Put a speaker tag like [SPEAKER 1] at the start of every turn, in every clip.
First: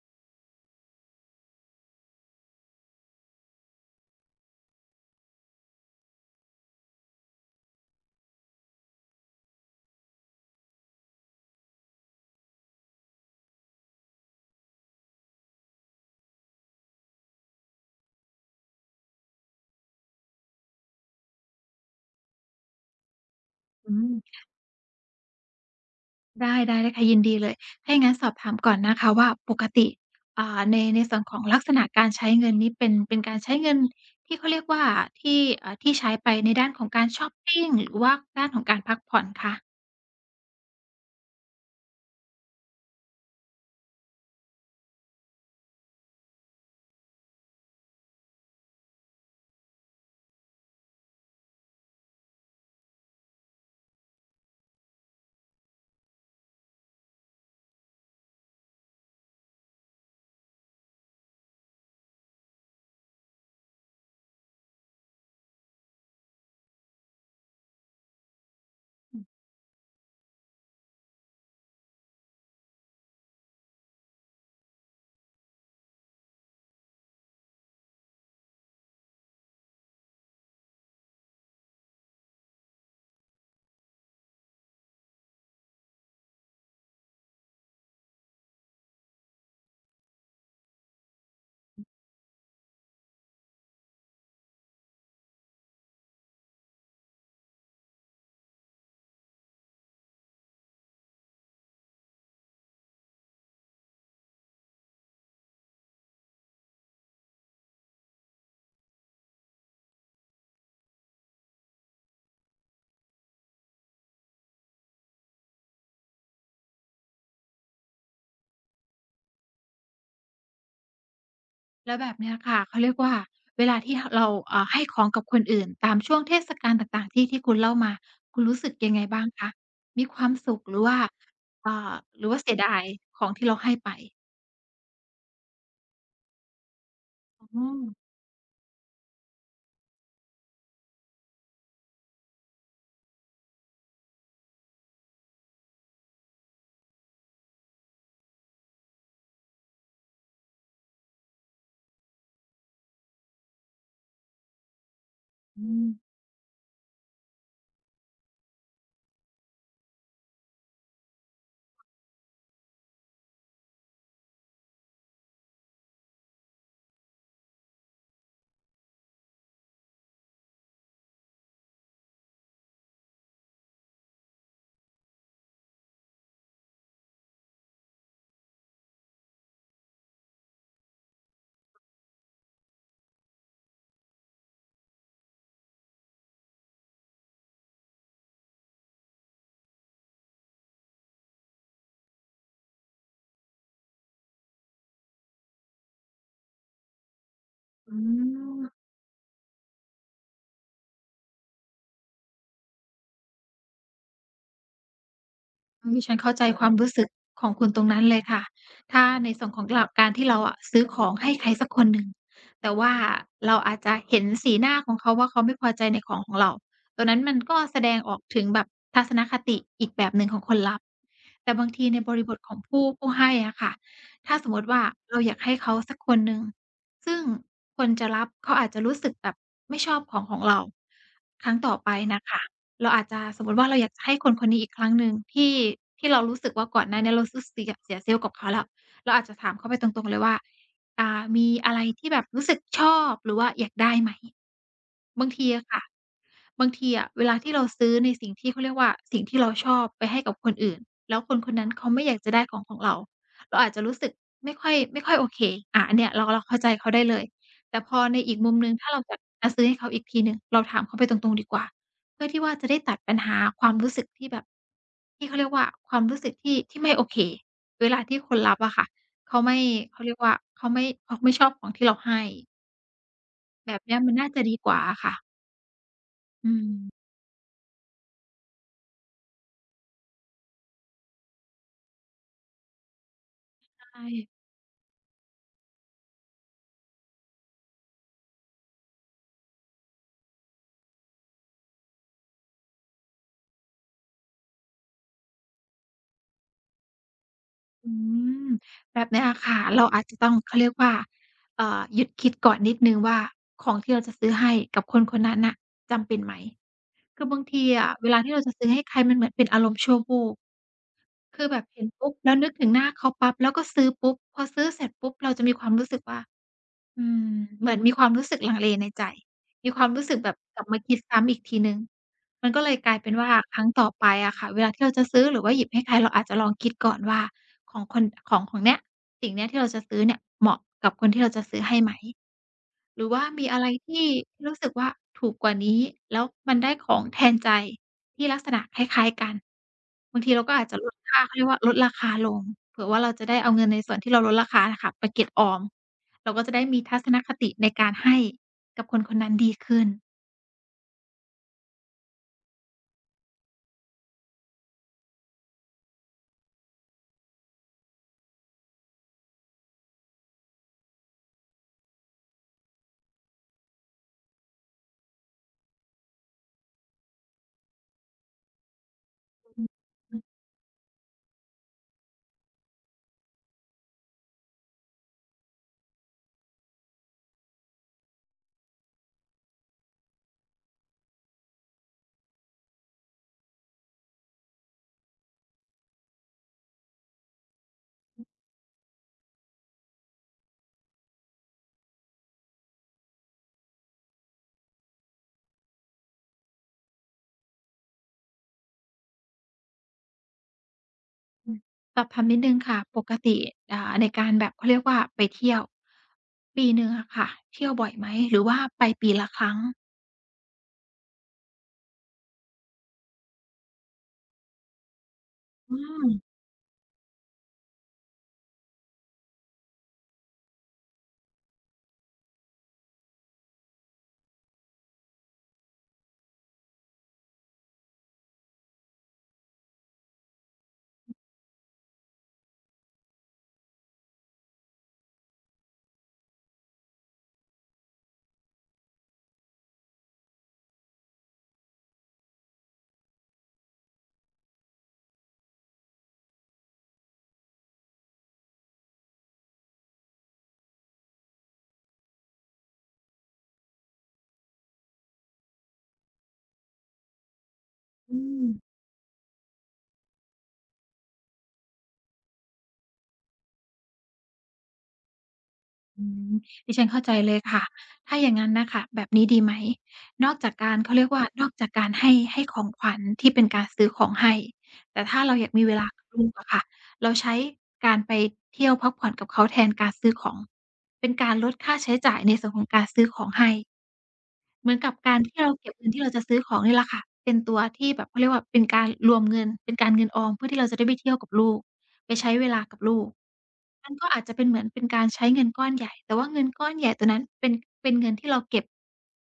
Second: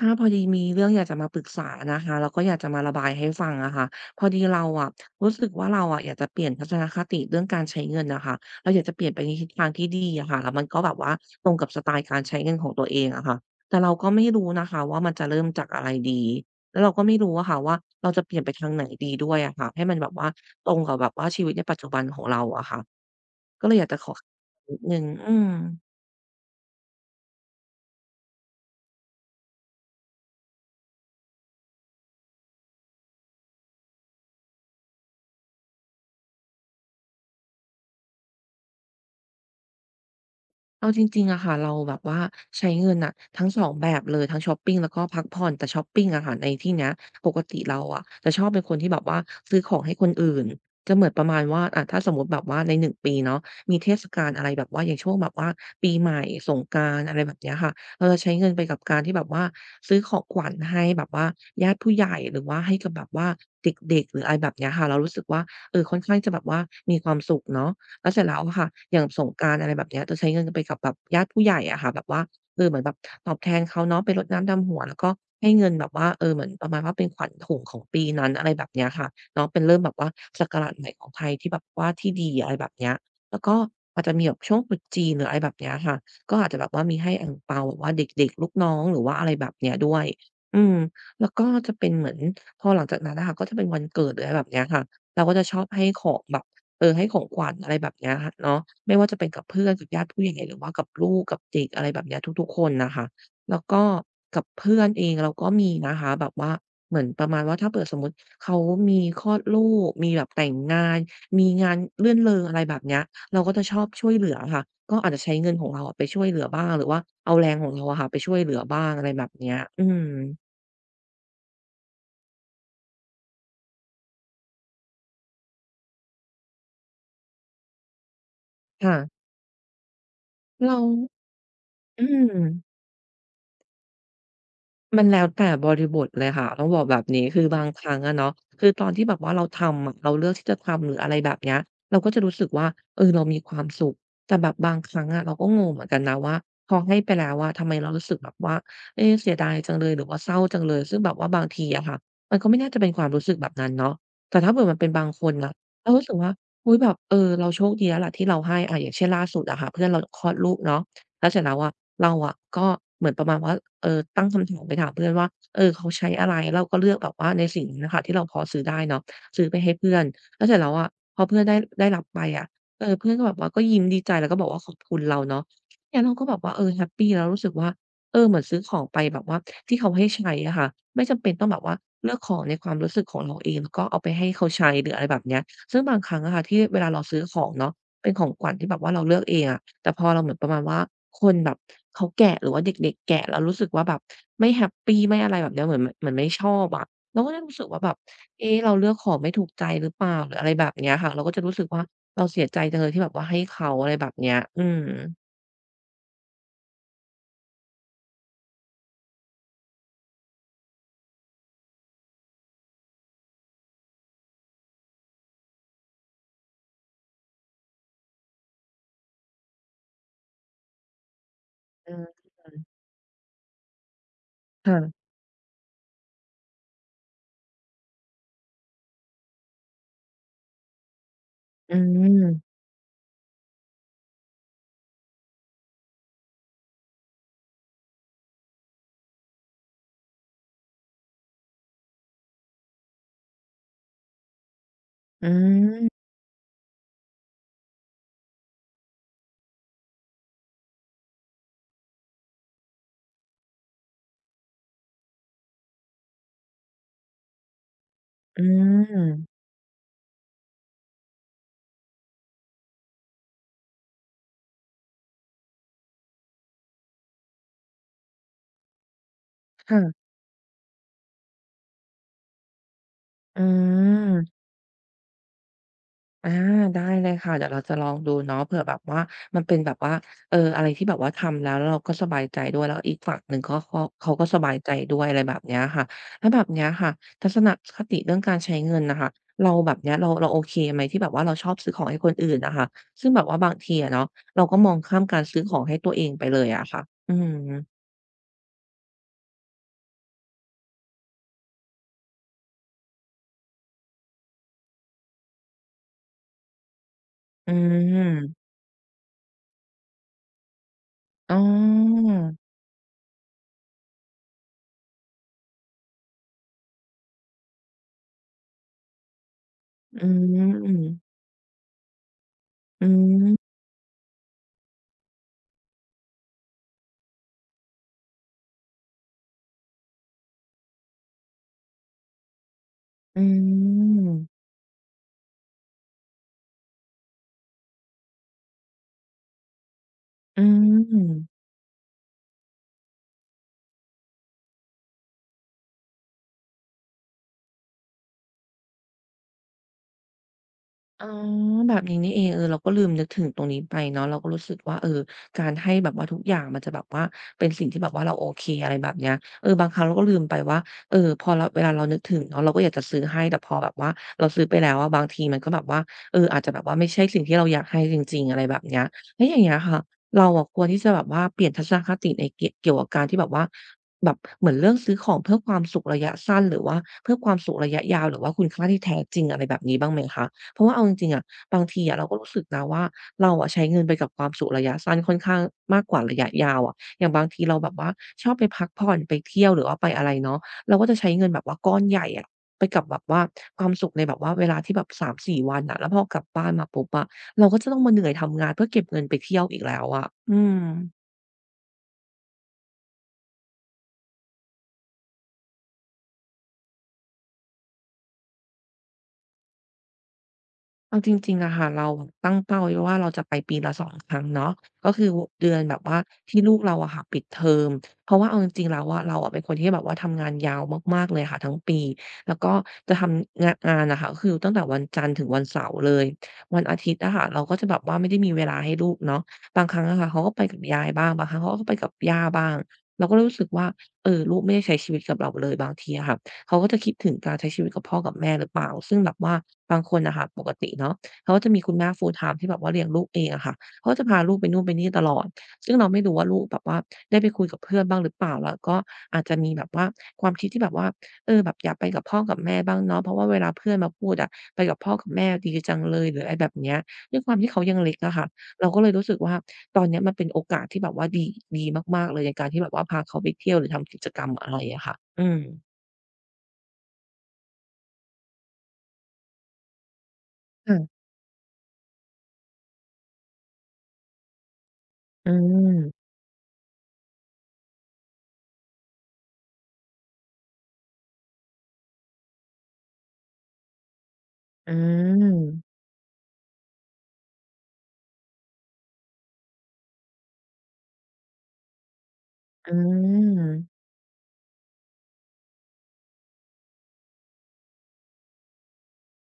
[SPEAKER 1] ค่ะ ถ้าพอดีมีเรื่องอยากจะมาปรึกษานะคะ แล้วก็อยากจะมาระบายให้ฟังอะค่ะ พอดีเราอะ รู้สึกว่าเราอะอยากจะเปลี่ยนทัศนคติเรื่องการใช้เงินน่ะค่ะ เราอยากจะเปลี่ยนไปในทิศทางที่ดีอะค่ะ แล้วมันก็แบบว่า ตรงกับสไตล์การใช้เงินของตัวเองอะค่ะ แต่เราก็ไม่รู้นะคะว่ามันจะเริ่มจากอะไรดี? แล้วเราก็ไม่รู้อะค่ะว่า เราจะเปลี่ยนไปทางไหนดีด้วยอะค่ะ? ให้มันแบบว่าตรงกับแบบว่าชีวิตในปัจจุบันของเราอะค่ะ ก็เลยอย
[SPEAKER 2] อ
[SPEAKER 1] าก
[SPEAKER 2] ื
[SPEAKER 1] จะขอ
[SPEAKER 2] ม
[SPEAKER 1] คะ นิดหนึ่ง อืม
[SPEAKER 2] ได้ ได้ ได้ค่ะ ยินดีเลย ถ้าอย่างงั้นสอบถามก่อนนะคะว่า ปกติ อ่า ใน ในส่วนของลักษณะการใช้เงินนี้เป็น เป็นการใช้เงินที่เขาเรียกว่าที่ เอ่อ ที่ใช้ไปในด้านของการชอปปิง หรือว่าด้านของการพักผ่อนคะ?
[SPEAKER 1] เอาจริง ๆ อะค่ะ เราแบบว่าใช้เงินน่ะ ทั้งสองแบบเลย ทั้งชอปปิง แล้วก็พักผ่อน แต่ชอปปิงอะค่ะในที่เนี้ย ปกติเราอะ จะชอบเป็นคนที่แบบว่า ซื้อของให้คนอื่น จะเหมือนประมาณว่า อา ถ้าสมมุติแบบว่าใน 1 ปีเนาะ มีเทศกาลอะไรแบบว่า อย่างช่วงแบบว่า ปีใหม่สงกรานต์ อะไรแบบเนี้ยอะค่ะ เราจะใช้เงินไปกับการที่แบบว่า ซื้อของขวัญให้แบบว่า ญาติผู้ใหญ่ หรือว่าให้กับแบบว่าเด็ก ๆ หรือ อะไรแบบเนี้ยค่ะ เรารู้สึกว่า เออ ค่อนข้างจะแบบว่ามีความสุขเนาะ แล้วเสร็จแล้วอะค่ะ อย่าง
[SPEAKER 2] อื
[SPEAKER 1] ส
[SPEAKER 2] ม
[SPEAKER 1] งกรานต์ อะไรแบบเนี้ย จะใช้เงินไปกับแบบญาติผู้ใหญ่อะค่ะ แบบว่า เออ เหมือนแบบตอบแทนเขาเนาะไปรดน้ำดำหัว แล้วก็ให้เงินแบบว่า เออ เหมือนประมาณว่าเป็นขวัญถุงของปีนั้น อะไรแบบเนี้ย อะค่ะ เนาะเป็นเริ่มแบบว่าศักราชใหม่ของไทยที่แบบว่า ที่ดี อะไรแบบเนี้ย แล้วก็อาจจะมีแบบช่วงตรุษจีนหรือ อะไรแบบเนี้ยอะค่ะ ก็อาจจะแบบว่ามีให้อั่งเปาแบบว่าเด็ก ๆ ลูกน้อง หรือว่าอะไรแบบนี้ด้วย อืม แล้วก็จะเป็นเหมือนพอหลังจากนั้นอะค่ะก็จะเป็นวันเกิดหรือ อะไรแบบนี้ค่ะ เราก็จะชอบให้ของแบบ เออ ให้ของขวัญอะไรแบบนี้เนาะ ไม่ว่าจะเป็นกับเพื่อนกับญาติผู้ใหญ่ หรือว่ากับลูกกับเด็ก อะไรแบบเนี้ยทุก ๆ คนน่ะค่ะ แล้วก็กับเพื่อนเองเราก็มีนะคะ แบบว่าเหมือนประมาณว่า ถ้าเกิดสมมุติเขามีคลอดลูก มีแบบแต่งงาน มีงานรื่นเริง อะไรแบบนี้ เราก็จะชอบช่วยเหลือค่ะ ก็อาจจะใช้เงินของเราอะไปช่วยเหลือบ้าง หรือว่าเอาแรงของเราอะค่ะไปช่วยเหลือบ้าง อะไรแบบเนี้ย อืม
[SPEAKER 2] แล้วแบบนี้ค่ะ เขาเรียกว่าเวลาที่ฮะ เรา อา ให้ของกับคนอื่นตามช่วงเทศกาลต่าง ๆ ที่ ที่คุณเล่ามา คุณรู้สึก
[SPEAKER 1] ค
[SPEAKER 2] ยั
[SPEAKER 1] ่
[SPEAKER 2] งไง
[SPEAKER 1] ะ
[SPEAKER 2] บ้างคะ? มีความสุข
[SPEAKER 1] เร
[SPEAKER 2] ห
[SPEAKER 1] า
[SPEAKER 2] รือว่า อ่า
[SPEAKER 1] อื
[SPEAKER 2] หรือว่าเสีย
[SPEAKER 1] ม
[SPEAKER 2] ดายของที่เราให้ไป?
[SPEAKER 1] มันแล้วแต่บริบทเลยค่ะ ต้องบอกแบบนี้ คื
[SPEAKER 2] อ
[SPEAKER 1] อบ
[SPEAKER 2] ื
[SPEAKER 1] างค
[SPEAKER 2] ม
[SPEAKER 1] รั้งอะเนาะ คือตอนที่แบบว่าเราทำอะ เราเลือกที่จะทำหรือ อะไรแบบเนี้ย เราก็จะรู้สึกว่า เออ เรามีความสุข แต่แบบบางครั้งอะ เราก็งงเหมือนกันนะว่า พอให้ไปแล้วอะ ทำไมเรารู้สึกแบบว่า เอ เสียดายจังเลย หรือว่าเศร้าจังเลย ซึ่งแบบว่าบางทีอะค่ะ มันก็ไม่น่าจะเป็นความรู้สึกแบบนั้นเนาะ แต่ถ้าเกิดมันเป็นบางคนอะ
[SPEAKER 2] อื
[SPEAKER 1] เรา
[SPEAKER 2] ม
[SPEAKER 1] รู้สึกว่า อุ๊ย แบบ เออ เราโชคดีแล้วล่ะ เราให้ อา อย่างเช่นล่าสุดอะค่ะ เพื่อนเราคลอดลูกเนาะ แล้วเสร็จแล้วอะ เราอะก็เหมือนประมาณว่า เออ ตั้งคำถามไปถามเพื่อนว่า เออ เขาใช้อะไร? เราก็เลือกแบบว่าในสิ่งนี้อะค่ะที่เราพอซื้อได้เนาะ ซื้อไปให้เพื่อน แล้วเสร็จแล้วอะ พอเพื่อนได้ ได้รับไปอะ เออ เพื่อนก็แบบว่า ก็ยิ้มดีใจแล้วก็บอกว่า "ขอบคุณ" เราเนาะ งั้นเราก็แบบว่า เออ แฮปปีแล้วรู้สึกว่า เออ เหมือนซื้อของไปแบบว่าที่เขาให้ใช้อะค่ะ ไม่จำเป็นต้องแบบว่า เลือกของในความรู้สึกของเราเอง แล้วก็เอาไปให้เขาใช้ หรือ อะไรแบบนี้ ซึ่งบางครั้งอะค่ะ ที่เวลาเราซื้อของเนาะ เป็นของขวัญที่แบบว่าเราเลือกเองอะ แต่พอเราเหมือนประมาณว่าคนแบบเขาแกะ หรือว่าเด็ก ๆ แกะ แล้วรู้สึกว่าแบบ ไม่แฮปปี ไม่อะไรแบบนี้ เหมือน เหมือนไม่ชอบอะ เราก็จะรู้สึกว่าแบ
[SPEAKER 2] อ
[SPEAKER 1] บ
[SPEAKER 2] ื
[SPEAKER 1] เอ๊ะ เ
[SPEAKER 2] ม
[SPEAKER 1] ราเลือกของไม่ถูกใจ หรือเปล่าหรือ อะไรแบบนี้อะค่ะ เราก็จะรู้สึกว่า เราเสียใจจังเลยที่แบบว่าให้เขา อะไรแบบเนี้ย อืม
[SPEAKER 2] อืม ดิฉันเข้าใจความรู้สึก ของคุณตรงนั้นเลยค่ะ ถ้าในส่วนของเรา การที่เราอะซื้อของให้ใครสักคนหนึ่ง แต่ว่าเราอาจจะเห็นสีหน้าของเขาว่า เขาไม่พอใจในของของเรา ตัวนั้นมันก็แสดงออกถึงแบบทัศนคติ อีกแบบหนึ่งของคนรับ แต่บางที
[SPEAKER 1] เอ
[SPEAKER 2] ใน
[SPEAKER 1] อ
[SPEAKER 2] บริ
[SPEAKER 1] เ
[SPEAKER 2] บท
[SPEAKER 1] อ
[SPEAKER 2] ขอ
[SPEAKER 1] อ
[SPEAKER 2] งผู้ ผู้ให้อะค่ะ ถ้าสมมุต
[SPEAKER 1] ค
[SPEAKER 2] ิ
[SPEAKER 1] ่
[SPEAKER 2] ว่า
[SPEAKER 1] ะ
[SPEAKER 2] เราอยากให้เขาสักคนหนึ่ง ซึ่งคนจะรับ เขาอาจจะรู้สึกแบบไม่ชอบขอ งของเรา ครั้งต่
[SPEAKER 1] อื
[SPEAKER 2] อไปน่ะค่
[SPEAKER 1] ม
[SPEAKER 2] ะ เราอาจจะ สมมุติว่า เราอยากจะให้คนคนนี้อีกครั้งหนึ่ง ที่ ที่เรารู้สึกว่าก่อนหน้าเนี้ย เราซื้อ สิอะ เสีย self กับเขาแล้ว เราอาจจะถามเขาไปตรง ๆ เลยว่า "อ่า มีอะไรที่แบบรู้สึกชอบหรือว่าอยากได้ไหม?"
[SPEAKER 1] อ
[SPEAKER 2] บางทีอะค่ะ
[SPEAKER 1] ืม
[SPEAKER 2] บางทีอะเวลาที่เราซื้อในสิ่งที่ เขาเรียกว่า สิ่งที่เราชอบไปให้กับคนอื่น แล้วคน คนนั้นเขาไม่อยากจะได้ของของเรา เราอาจจะรู้สึกไม่ค่อย ไม่ค่อยโอเค อะ อันเนี่ยเรา เราเข้าใจเขาได้เลย แต่พอในอี
[SPEAKER 1] อ
[SPEAKER 2] ก
[SPEAKER 1] ื
[SPEAKER 2] มุมหนึ่ง ถ้าเราแบบ
[SPEAKER 1] ม
[SPEAKER 2] จะซื้อให้เขาอีกทีหนึ่ง เราถามเขาไปตรง ๆ ดีกว่า เพื่อที่ว่าจะได้ตัดปัญหาความรู้สึกที่แบบ ที่เขาเรียกว่า ความรู้สึกที่ ที่ไม่โอเค เวลาที่คนรับอะค่ะ เขาไม่
[SPEAKER 1] ค่ะ
[SPEAKER 2] เขาเรียกว่า เขาไม่ เขาไม่ชอบของที่เราให้
[SPEAKER 1] อื
[SPEAKER 2] แบบเนี้ย มันน่
[SPEAKER 1] ม
[SPEAKER 2] าจะดีกว่าอะค่ะ
[SPEAKER 1] อา
[SPEAKER 2] อ
[SPEAKER 1] ได้
[SPEAKER 2] ืม
[SPEAKER 1] เลยค่ะ เดี๋ยวเราจะลองดูเนาะ เผื่อแบบว่ามันเป็นแบบว่า เออ อะไรที่แบบว่าทำแล้ว แล้วเราก็สบายใจด้วย แล้วอีกฝั่งหนึ่งก็ ก็
[SPEAKER 2] ใช
[SPEAKER 1] เขาก็
[SPEAKER 2] ่
[SPEAKER 1] สบายใจด้วย อะไรแบบเนี้ยค่ะ แล้วแบบเนี้ยค่ะ ทัศนคติเรื่องการใช้เงินน่ะค่ะ เราแบบเนี้ย เรา เราโอเคไหม? ที่แบบว่าเราชอบซื้อของให้คนอื่นน่ะค่ะ ซึ่งแบบว่าบางทีอะเนาะ เราก็มองข้ามการซื้อของให้ตัวเองไปเลยอะค่ะ อืม
[SPEAKER 2] อืม แบบนี้อะค่ะ เราอาจจะ ต้อง เขาเรียกว่า เอ่อ หยุดคิดก่อนนิดหนึ่งว่า ของที่เราจะซื้อให้กับคน คนนั้นน่ะ จำเป็นไหม? คือบาง
[SPEAKER 1] อื
[SPEAKER 2] ทีอะ เวลาที่
[SPEAKER 1] ม
[SPEAKER 2] เราจะซื้อให้ใครมันเหมือนเป็น อารมณ์ชั่ววูบ
[SPEAKER 1] อ๋
[SPEAKER 2] ค
[SPEAKER 1] อ
[SPEAKER 2] ือแบบเห็นปุ๊บ แล้วนึกถึงหน้าเขาปั๊บ แล้วก็ซื้อปุ๊บ พอซื้อเสร็จปุ๊บ เราจะมีความรู้สึกว่า อืม เหมือนมีความรู้สึกลังเลในใจ มีความ
[SPEAKER 1] อ
[SPEAKER 2] รู
[SPEAKER 1] ื
[SPEAKER 2] ้สึกแบบกลับมาคิด
[SPEAKER 1] ม
[SPEAKER 2] ซ้ำอีกทีหนึ่ง มันก็เลย
[SPEAKER 1] อ
[SPEAKER 2] กลายเป็นว่า
[SPEAKER 1] ืม
[SPEAKER 2] ครั้งต่อไปอะค่ะ เวลาที่เราจะซื้อหรือว่าหยิบให้ใคร เราอาจจะลองคิดก่อนว่า ของคน ของ ของเนี้ย สิ่งเนี้ย ที่เราจะซื้อเนี่ย เหมาะกับคนที่เราจะซื้อให้ไหม หรือว
[SPEAKER 1] อ
[SPEAKER 2] ่
[SPEAKER 1] ื
[SPEAKER 2] ามีอะไรที่
[SPEAKER 1] ม
[SPEAKER 2] รู้สึกว่าถูกกว่านี้ แล้วมันได้ของแทนใจที่ลักษณะคล้าย ๆ กัน บางทีเ
[SPEAKER 1] อ
[SPEAKER 2] ร
[SPEAKER 1] ื
[SPEAKER 2] าก็อาจจะลดค่า
[SPEAKER 1] ม
[SPEAKER 2] เขาเรียกว่าลดราคาลง เผื่อว่าเราจะได้เอาเงินในส่วนที่เราลดราคาอะค่ะ ไปเก็บออม เราก็จะได้มีทัศนคติในการให้ กับคนคนนั้นดีขึ้น
[SPEAKER 1] อ๋อ แบบนี้นี่เอง เออ เราก็ลืมนึกถึงตรงนี้ไปเนาะ เราก็รู้สึกว่า เออ การให้แบบว่าทุกอย่าง มันจะแบบว่าเป็นสิ่งที่แบบว่าเราโอเค อะไรแบบเนี้ย เออ บางครั้งเราก็ลืมไปว่า เอ่อ พอเรา เวลาเรานึกถึงเนาะ เราก็อยากจะซื้อให้ แต่พอแบบว่าเราซื้อไปแล้วอะ บางทีมันก็แบบว่า เออ อาจจะแบบว่าไม่ใช่สิ่งที่เราอยากให้จริง ๆ อะไรแบบเนี้ย แล้วอย่างเงี้ย
[SPEAKER 2] อืม
[SPEAKER 1] ค่ะ
[SPEAKER 2] อื
[SPEAKER 1] เ
[SPEAKER 2] อ
[SPEAKER 1] ราอะควรที่จะแบบว่าเปลี่ยนทัศนคติในกิ๊ เกี่ยวกับการที่แบบว่า แบบเหมือนเรื่องซื้อของเพื่อความสุขระยะสั้น หรือว่าเพื่อความสุขระยะยาว หรือว่าคุณค่าที่แท้จริง อะไรแบบนี้บ้างไหมคะ? เพราะว่าเอาจริง ๆ อะ บางทีอะเราก็รู้สึกนะว่า เราอะใช้เงินไปกับความสุขระยะสั้นค่ อนข้างมากกว่าระยะยาวอะ อย่างบางทีเราแบบว่า
[SPEAKER 2] อื
[SPEAKER 1] ช
[SPEAKER 2] อ
[SPEAKER 1] อบไปพักผ่อน ไปเที่ยว หรือว่าไปอะไรเนาะ เราก็จะใช้เงินแบบว่าก้อนใหญ่อะ ไปกับแบบว่าความสุขในแบบว่าเวลาที่แบบ 3-4 วันน่ะ แล้วพอกลับบ้านมาปุ๊บอะ เราก็จะต้องมาเหนื่อยทำงาน เพื่อเก็บเงินไปเที่ยวอีกแล้วอะ อืม
[SPEAKER 2] อืม สอบถามนิดหนึ่งค่ะ ปกติ อ่า ในการแบบเขาเรียกว่าไปเที่ยว ปีหนึ่งอะค่ะ เที่ยวบ่อยไหม หรือว่าไปปีละครั้ง?
[SPEAKER 1] เอาจริง ๆ น่ะค่ะ เราแบบตั้งเป้าไว้ว่า เราจะไปปีละ 2 ครั้งเนาะ ก็คือว่า เดือน
[SPEAKER 2] อ
[SPEAKER 1] แบ
[SPEAKER 2] ื
[SPEAKER 1] บว่า
[SPEAKER 2] ม
[SPEAKER 1] ที่ลูกเราอะค่ะปิดเทอม เพราะว่าเอาจริง ๆ แล้วอะ เราอะเป็นคนที่แบบว่าทำงานยาวมาก ๆ เลยค่ะทั้งปี แล้วก็จะทำงะ งานน่ะค่ะ ก็คือตั้งแต่วันจันทร์ถึงวันเสาร์เลย วันอาทิตย์อะค่ะเราก็จะแบบว่า ไม่ได้มีเวลาให้ลูกเนาะ บางครั้งอะค่ะเขาก็ไปกับยายบ้าง
[SPEAKER 2] อือ
[SPEAKER 1] บางครั้งเขาก็ไปกับย่าบ้าง เราก็เลยรู้สึกว่า เออ ลูกไม่ได้ใช้ชีวิตกับเราเลยบางทีอะค่ะ เขาก็จะคิดถึงการใช้ชีวิตกับพ่อกับแม่หรือเปล่า? ซึ่งแบบว่าบางคนน่ะค่ะ ปกติเนาะเขาก็จะมีคุณแม่ full-time ที่แบบว่าเลี้ยงลูกเองอะค่ะ เขาก็จะพาลูกไปนู่นไปนี่ตลอด ซึ่งเราไม่รู้ว่าลูกแบบว่า ได้ไปคุยกับเพื่อนบ้างหรือเปล่า? แล้วก็อาจจะมีแบบว่า ความคิดที่แบบว่า เออ แบบอยากไปกับพ่อกับแม่บ้างเนาะ เพราะว่าเวลาเพื่อนมาพูดอะ "ไปกับพ่อกับแม่ดีจังเลย" หรืออะไรแบบเนี้ย ด้วยความที่เขายังเล็กอ
[SPEAKER 2] อื
[SPEAKER 1] ะค่ะ
[SPEAKER 2] อ
[SPEAKER 1] เราก็เลยรู้สึกว่า ตอนเนี้ยมันเป็นโอกาสที่แบบว่าดี ดีมาก ๆ เลย ในการที่แบบว่าพาเขาไปเที่ยวหรือทำกิจกรรม อะไรอะค่ะ อืม
[SPEAKER 2] อืม ดิฉันเข้าใจเลยค่ะ ถ้าอย่างงั้นน่ะค่ะ แบบนี้ดีไหม? นอกจากก
[SPEAKER 1] อื
[SPEAKER 2] าร
[SPEAKER 1] ม
[SPEAKER 2] เขาเรียกว่า นอกจากการให้ ให้ของขวัญที่เป็นการซื้อของให้ แต่ถ้า
[SPEAKER 1] อ
[SPEAKER 2] เ
[SPEAKER 1] ื
[SPEAKER 2] ราอยากมีเวลา
[SPEAKER 1] ม
[SPEAKER 2] กับลูกอะค่ะ เราใช้การไปเที่ยวพักผ่อนกับเขา แทนการซื้อของ เป็นการลดค่าใช้จ่าย ในส่วนของการซื้อของให้ เห
[SPEAKER 1] อ
[SPEAKER 2] มื
[SPEAKER 1] ื
[SPEAKER 2] อนกับการ ที่เราเ
[SPEAKER 1] ม
[SPEAKER 2] ก็บเงิน ที่เราจะซื้อของนี่แหละค่ะ เป็นตัวที่แบบ เขาเรียกว่าเป็นการรวมเงิน เป็นการเงินออม เพื่อที่เราจะได้ไปเที่ยวกับลูก ไปใช้เวลา
[SPEAKER 1] อื
[SPEAKER 2] กับลูก
[SPEAKER 1] ม
[SPEAKER 2] มันก็อาจจะเป็นเหมือนเป็นการใช้เงินก้อนใหญ่ แต่ว่าเงินก้อนใหญ่ตัวนั้น เป็น เป็นเงินที่เราเก็บ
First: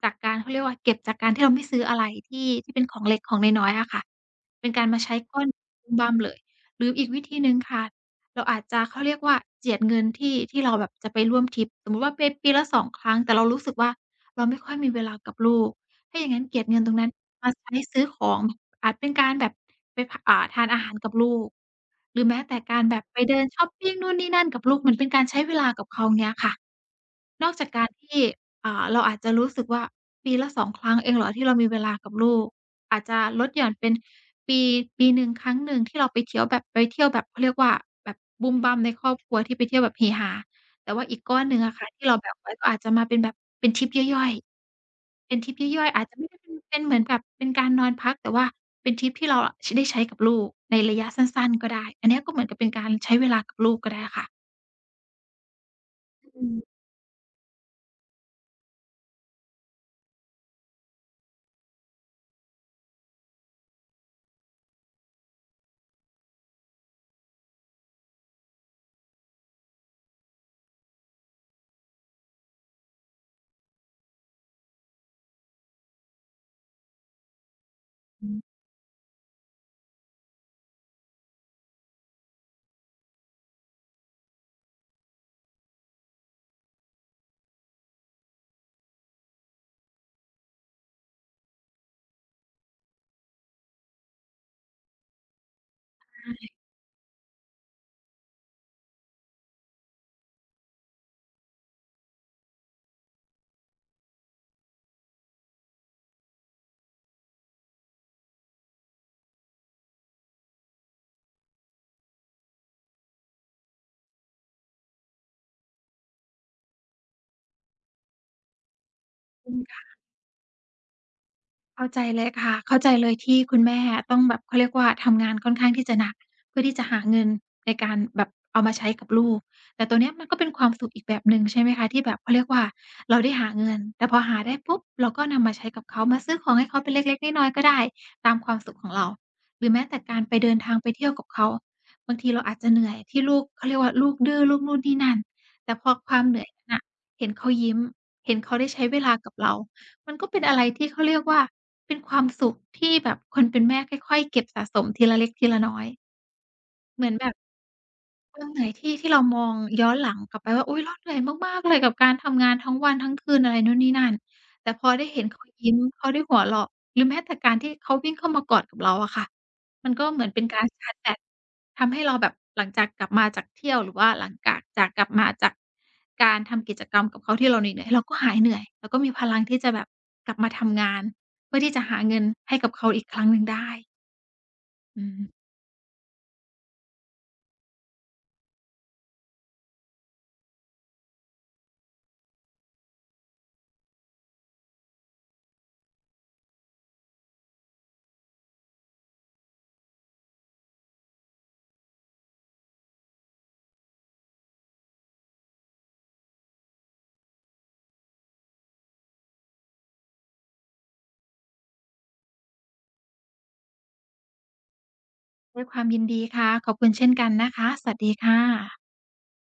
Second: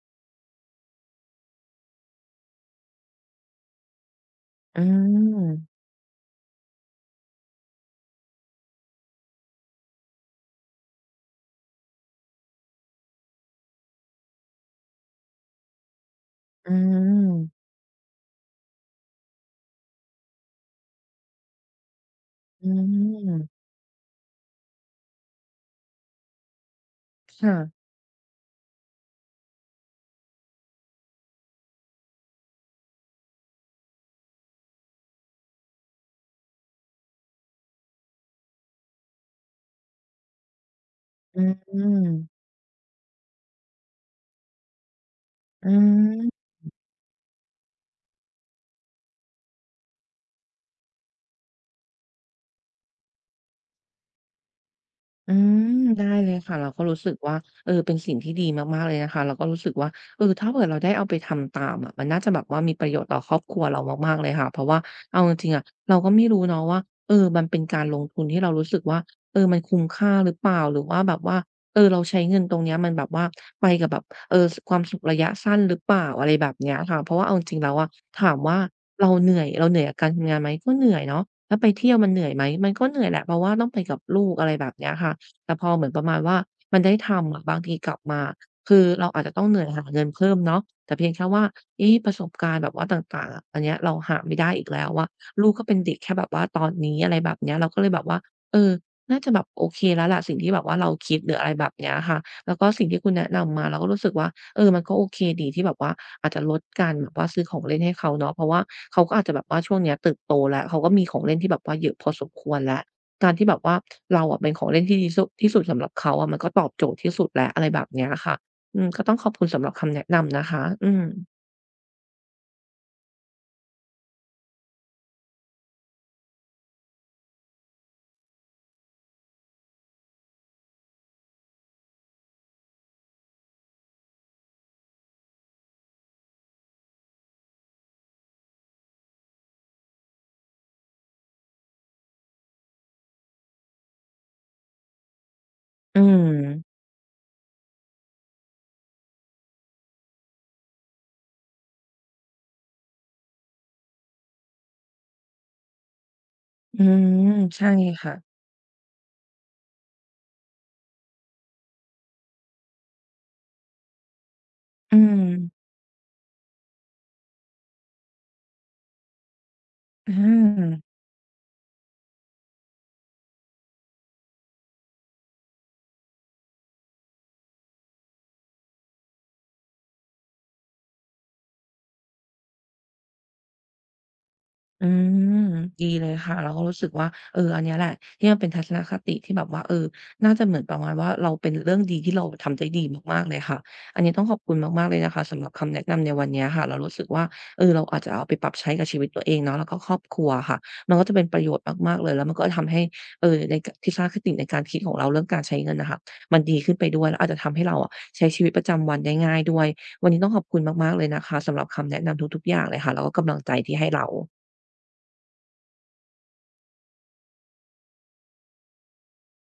[SPEAKER 2] จากการ เขาเรียกว่า เก็บจากการที่เราไม่ซื้ออะไรที่ ที่เป็นของเล็ก ของน้อย ๆ อะค่ะ เป็น
[SPEAKER 1] อื
[SPEAKER 2] การมาใช้ก้อน
[SPEAKER 1] ม
[SPEAKER 2] บุ้มบ้ามเลย หรืออีกวิธีหนึ่งค่ะ เราอาจจะ เขาเรียกว่าเจียดเงินที่ ที่เราแบบจะไปร่วมทริป สมมุติว่าไปปีละ 2 ครั้ง แต่เรารู้สึกว่า เราไม่ค่อยมีเวลากับลูก ถ้าอย่างงั้นเก็บ
[SPEAKER 1] อื
[SPEAKER 2] เงินตรงนั้นม
[SPEAKER 1] ม
[SPEAKER 2] าใช้ซื้อของ อาจเป็นการแบบไป พ อ่า ทานอาหารกับลูก หรือแม้แต่
[SPEAKER 1] อื
[SPEAKER 2] การแบบไปเดิน
[SPEAKER 1] ม
[SPEAKER 2] ชอปปิงนู่นนี่นั่นกับลูก เหมือนเป็นการใช้เวลากับเขา เงี้ยค่ะ
[SPEAKER 1] ฉ
[SPEAKER 2] นอกจา
[SPEAKER 1] ะ
[SPEAKER 2] กการที่ อ่า เราอาจจะรู้สึกว่า ปีละ 2 ครั้งเองเหรอ ที่เรามีเวลากับลูก? อาจจะลดหย่อนเป็นปี ปีหนึ่งครั้งหนึ่งที่เราไปเที้ยวแบบ ไปเที่ยวแบบ เขาเรียกว่าแบบบุ้มบ้ามในครอบครัว ที่ไปเที่ยวแบบเฮฮา แต่ว่าอีกก
[SPEAKER 1] อ
[SPEAKER 2] ้อ
[SPEAKER 1] ื
[SPEAKER 2] นหนึ่งอะค่ะ ที่เราแบ
[SPEAKER 1] ม
[SPEAKER 2] ่งไว้ ก็อาจจะมาเป็นแบบ เป็นทริปย่อย ๆ เป็นทริปย
[SPEAKER 1] อ
[SPEAKER 2] ่
[SPEAKER 1] ื
[SPEAKER 2] อย ๆ อาจจะไม่ได้เป็น
[SPEAKER 1] ม
[SPEAKER 2] เป็นเหมือนกับ เป็นการนอนพัก แต่ว่าเป็นทริปที่เราอะ ช ได้ใช้กับลูกในระยะสั้น ๆ ก็ได้ อันเนี้ย ก็เหมือนกับเป็นการใช้เวลากับ ลูกก็ได้ค่ะ
[SPEAKER 1] อืม ได้เลย
[SPEAKER 2] อื
[SPEAKER 1] ค่ะ
[SPEAKER 2] ม
[SPEAKER 1] เราก็รู้สึกว่า เออ เป็นสิ่งที่ดีมาก ๆ เลยนะคะ เราก็รู้สึกว่า เออ ถ้าเผื่อเราได้เอาไปทำตามอะ มันน่าจะแบบว่า มีประโยชน์ต่อครอบครัวเรามาก ๆ เลยค่ะ เพราะว่าเอาจริง ๆ อะ เราก็ไม่รู้เนาะว่า เออ มันเป็นการลงทุน ที่เรารู้สึกว่า เออ มันคุ้มค่าหรือเปล่า? หรือว่าแบบว่า เออ เราใช้เงินตรงเนี้ย มันแบบว่าไปกับแบบ เอ่อ ส ความสุขระยะสั้นหรือเปล่า? อะไรแบบเนี้ยค่ะ เพราะว่าเอาจริง ๆ แล้วอะ ถ
[SPEAKER 2] อ
[SPEAKER 1] าม
[SPEAKER 2] ืม
[SPEAKER 1] ว่าเราเหนื่อย เราเหนื่อยกับการทำงานไหม? ก็เหนื่อยเนาะ แล้วไปเที่ยวมันเหนื่อยไหม? มันก็เหนื่อยแหละ เพราะว่าต้องไปกับลูก อะไรแบบเนี้ยค่ะ แต่พอเหมือนประมาณว่า มันได้ทำอะ บางทีกลับมา คือเราอาจจะต้องเหนื่อยหาเงินเพิ่มเนาะ แต่เพียงแค่ว่า เอ๊ ประสบการณ์แบบว่าต่าง ๆ อะ อันเนี้ย เราหาไม่ได้อีกแล้วอะ ลูกก็เป็นเด็กแค่
[SPEAKER 2] ใช
[SPEAKER 1] แบบว่า
[SPEAKER 2] ่
[SPEAKER 1] ตอนนี้ อะไรแบบเนี้ย เราก็เลยแบบว่า เออ น่าจะแบบโอเคแล้วล่ะ สิ่งที่แบบว่าเราคิดหรือ อะไรแบบเนี้ยค่ะ แล้วก็สิ่งที่คุณแนะนำมา เราก็รู้สึกว่า เออ มันก็โอเคดี ที่แบบว่าอาจจะลดการแบบว่า ซื้อของเล่นให้เขาเนาะ เพราะว่าเขาก็อาจจะแบบว่าช่วงเนี้ยเติบโตแล้ว เขาก็มีของเล่นที่แบบว่าเยอะพอสมควรแล้ว การที่แบบว่า เราอะเป็นของเล่นที่ดีที่สุ ที่สุดสำหรับเขาอะ มันก็ตอบโจทย์ที่สุดแล้ว อะไรแบบเนี้ยอะค่ะ อืม ก็ต้องขอบคุณ
[SPEAKER 2] อื
[SPEAKER 1] ส
[SPEAKER 2] ม
[SPEAKER 1] ำหรับ
[SPEAKER 2] ค
[SPEAKER 1] ค
[SPEAKER 2] ่ะ
[SPEAKER 1] ำแนะนำนะคะ อืม
[SPEAKER 2] เข้าใจเลยค่ะ เข้าใจเลย ที่คุณแม่อะต้องแบบ เขาเรียกว่าทำงานค่อนข้างที่จะหนัก เพื่อที่จะหาเงินในการแบบเอามาใช้กับลูก แต่ตรงเนี้ยมันก็เป็นความสุขอีกแบบหนึ่ง ใช่ไหมคะ ที่แบบ เขาเรียกว่า เราได้หาเงิน แต่พอหาได้ปุ๊บ เราก็นำมาใช้กับเขา มาซื้อของให้เขาเป็นเล็ก ๆ น้อย ๆ ก็ได้ ตามความสุขของเรา หรือแม้แต่การไป เดินทางไปเที่ยวกับเขา บางทีเราอาจจะเหนื่อยที่ลูก เขาเรียกว่าลูกดื้อ ลูกนู่นนี่นั่น แต่พอ
[SPEAKER 1] อื
[SPEAKER 2] ความเหนื่อยนั
[SPEAKER 1] ม
[SPEAKER 2] ้นนะ เห็นเขายิ้ม เห็นเขาได้ใช้เวลากับเรา มันก็เป็นอะไรที่ เขาเรียกว่า เป็นความสุขที่แบบคนเป็นแม่ค่อย ๆ เก็บสะสมทีละเล็กทีละน้อย
[SPEAKER 1] อื
[SPEAKER 2] เหมือน
[SPEAKER 1] ม
[SPEAKER 2] แบบ
[SPEAKER 1] ใช่ค่ะ
[SPEAKER 2] เรื่องเหนื่อยที่ ที่เรามองย้อนหลังกลับไปว่า อุ๊ย เราเหนื่อยมาก ๆ เลยกับการทำงานทั้งวันทั้งคืน อะไรนู่นนี่นั่น แต่พอ
[SPEAKER 1] อื
[SPEAKER 2] ได้เห็นเขา
[SPEAKER 1] ม
[SPEAKER 2] ยิ้ม เขาได้หัวเราะ หรือแม้แต่การที่เขาวิ่งเข้ามากอดเราอะค่ะ มันก็
[SPEAKER 1] อ
[SPEAKER 2] เหมือนเป็นการช
[SPEAKER 1] ืม
[SPEAKER 2] าร์จแบต ทำให้เราแบบหลังจากกลับมาจากเที่ยว หรือว่าหลังกาก จากกลับมาจาก การทำกิจกรรมกับเขา ที่เราเหนื่อย ๆ เราก็หายเหนื่อย เราก็มีพลังที่จะแบบกลับมาทำงาน เพื่อที่จะหาเงินให้กับเขาอีกครั้งหนึ่งได้
[SPEAKER 1] อื
[SPEAKER 2] อืม
[SPEAKER 1] ม ดีเลยค่ะ เราก็รู้สึกว่า เออ อันเนี้ยแหละ ที่มันเป็นทัศนคติที่แบบว่า เออ น่าจะเหมือนประมาณว่าเรา เป็นเรื่องดีที่เราทำได้ดีมาก ๆ เลยค่ะ อันเนี้ยต้องขอบคุณมาก ๆ เลยนะคะ สำหรับคำแนะนำในวันเนี้ยค่ะ เรารู้สึกว่า เออ เราอาจจะเอาไปปรับใช้กับชีวิตตัวเองเนาะ แล้วก็ครอบครัวอะค่ะ มันก็จะเป็นประโยชน์มาก ๆ เลย แล้วมันก็ทำให้ เอ่อ ในกา ทัศนคติในการคิดของเรา เรื่องการใช้เงินน่ะค่ะ มันดีขึ้นไปด้วย แล้วอาจจะทำให้เราอะ ใช้ชีวิตประจำวันได้ง่ายด้วย วันนี้ต้องขอบคุณมาก ๆ เลยนะคะ สำหรับคำแนะนำทุก ๆ อย่างเลยค่ะ แล้วก็กำลังใจที่ให้เรา
[SPEAKER 2] ด้วยความยินดีค่ะ ขอบคุณเช่นกันนะคะ สวัสดีค่ะ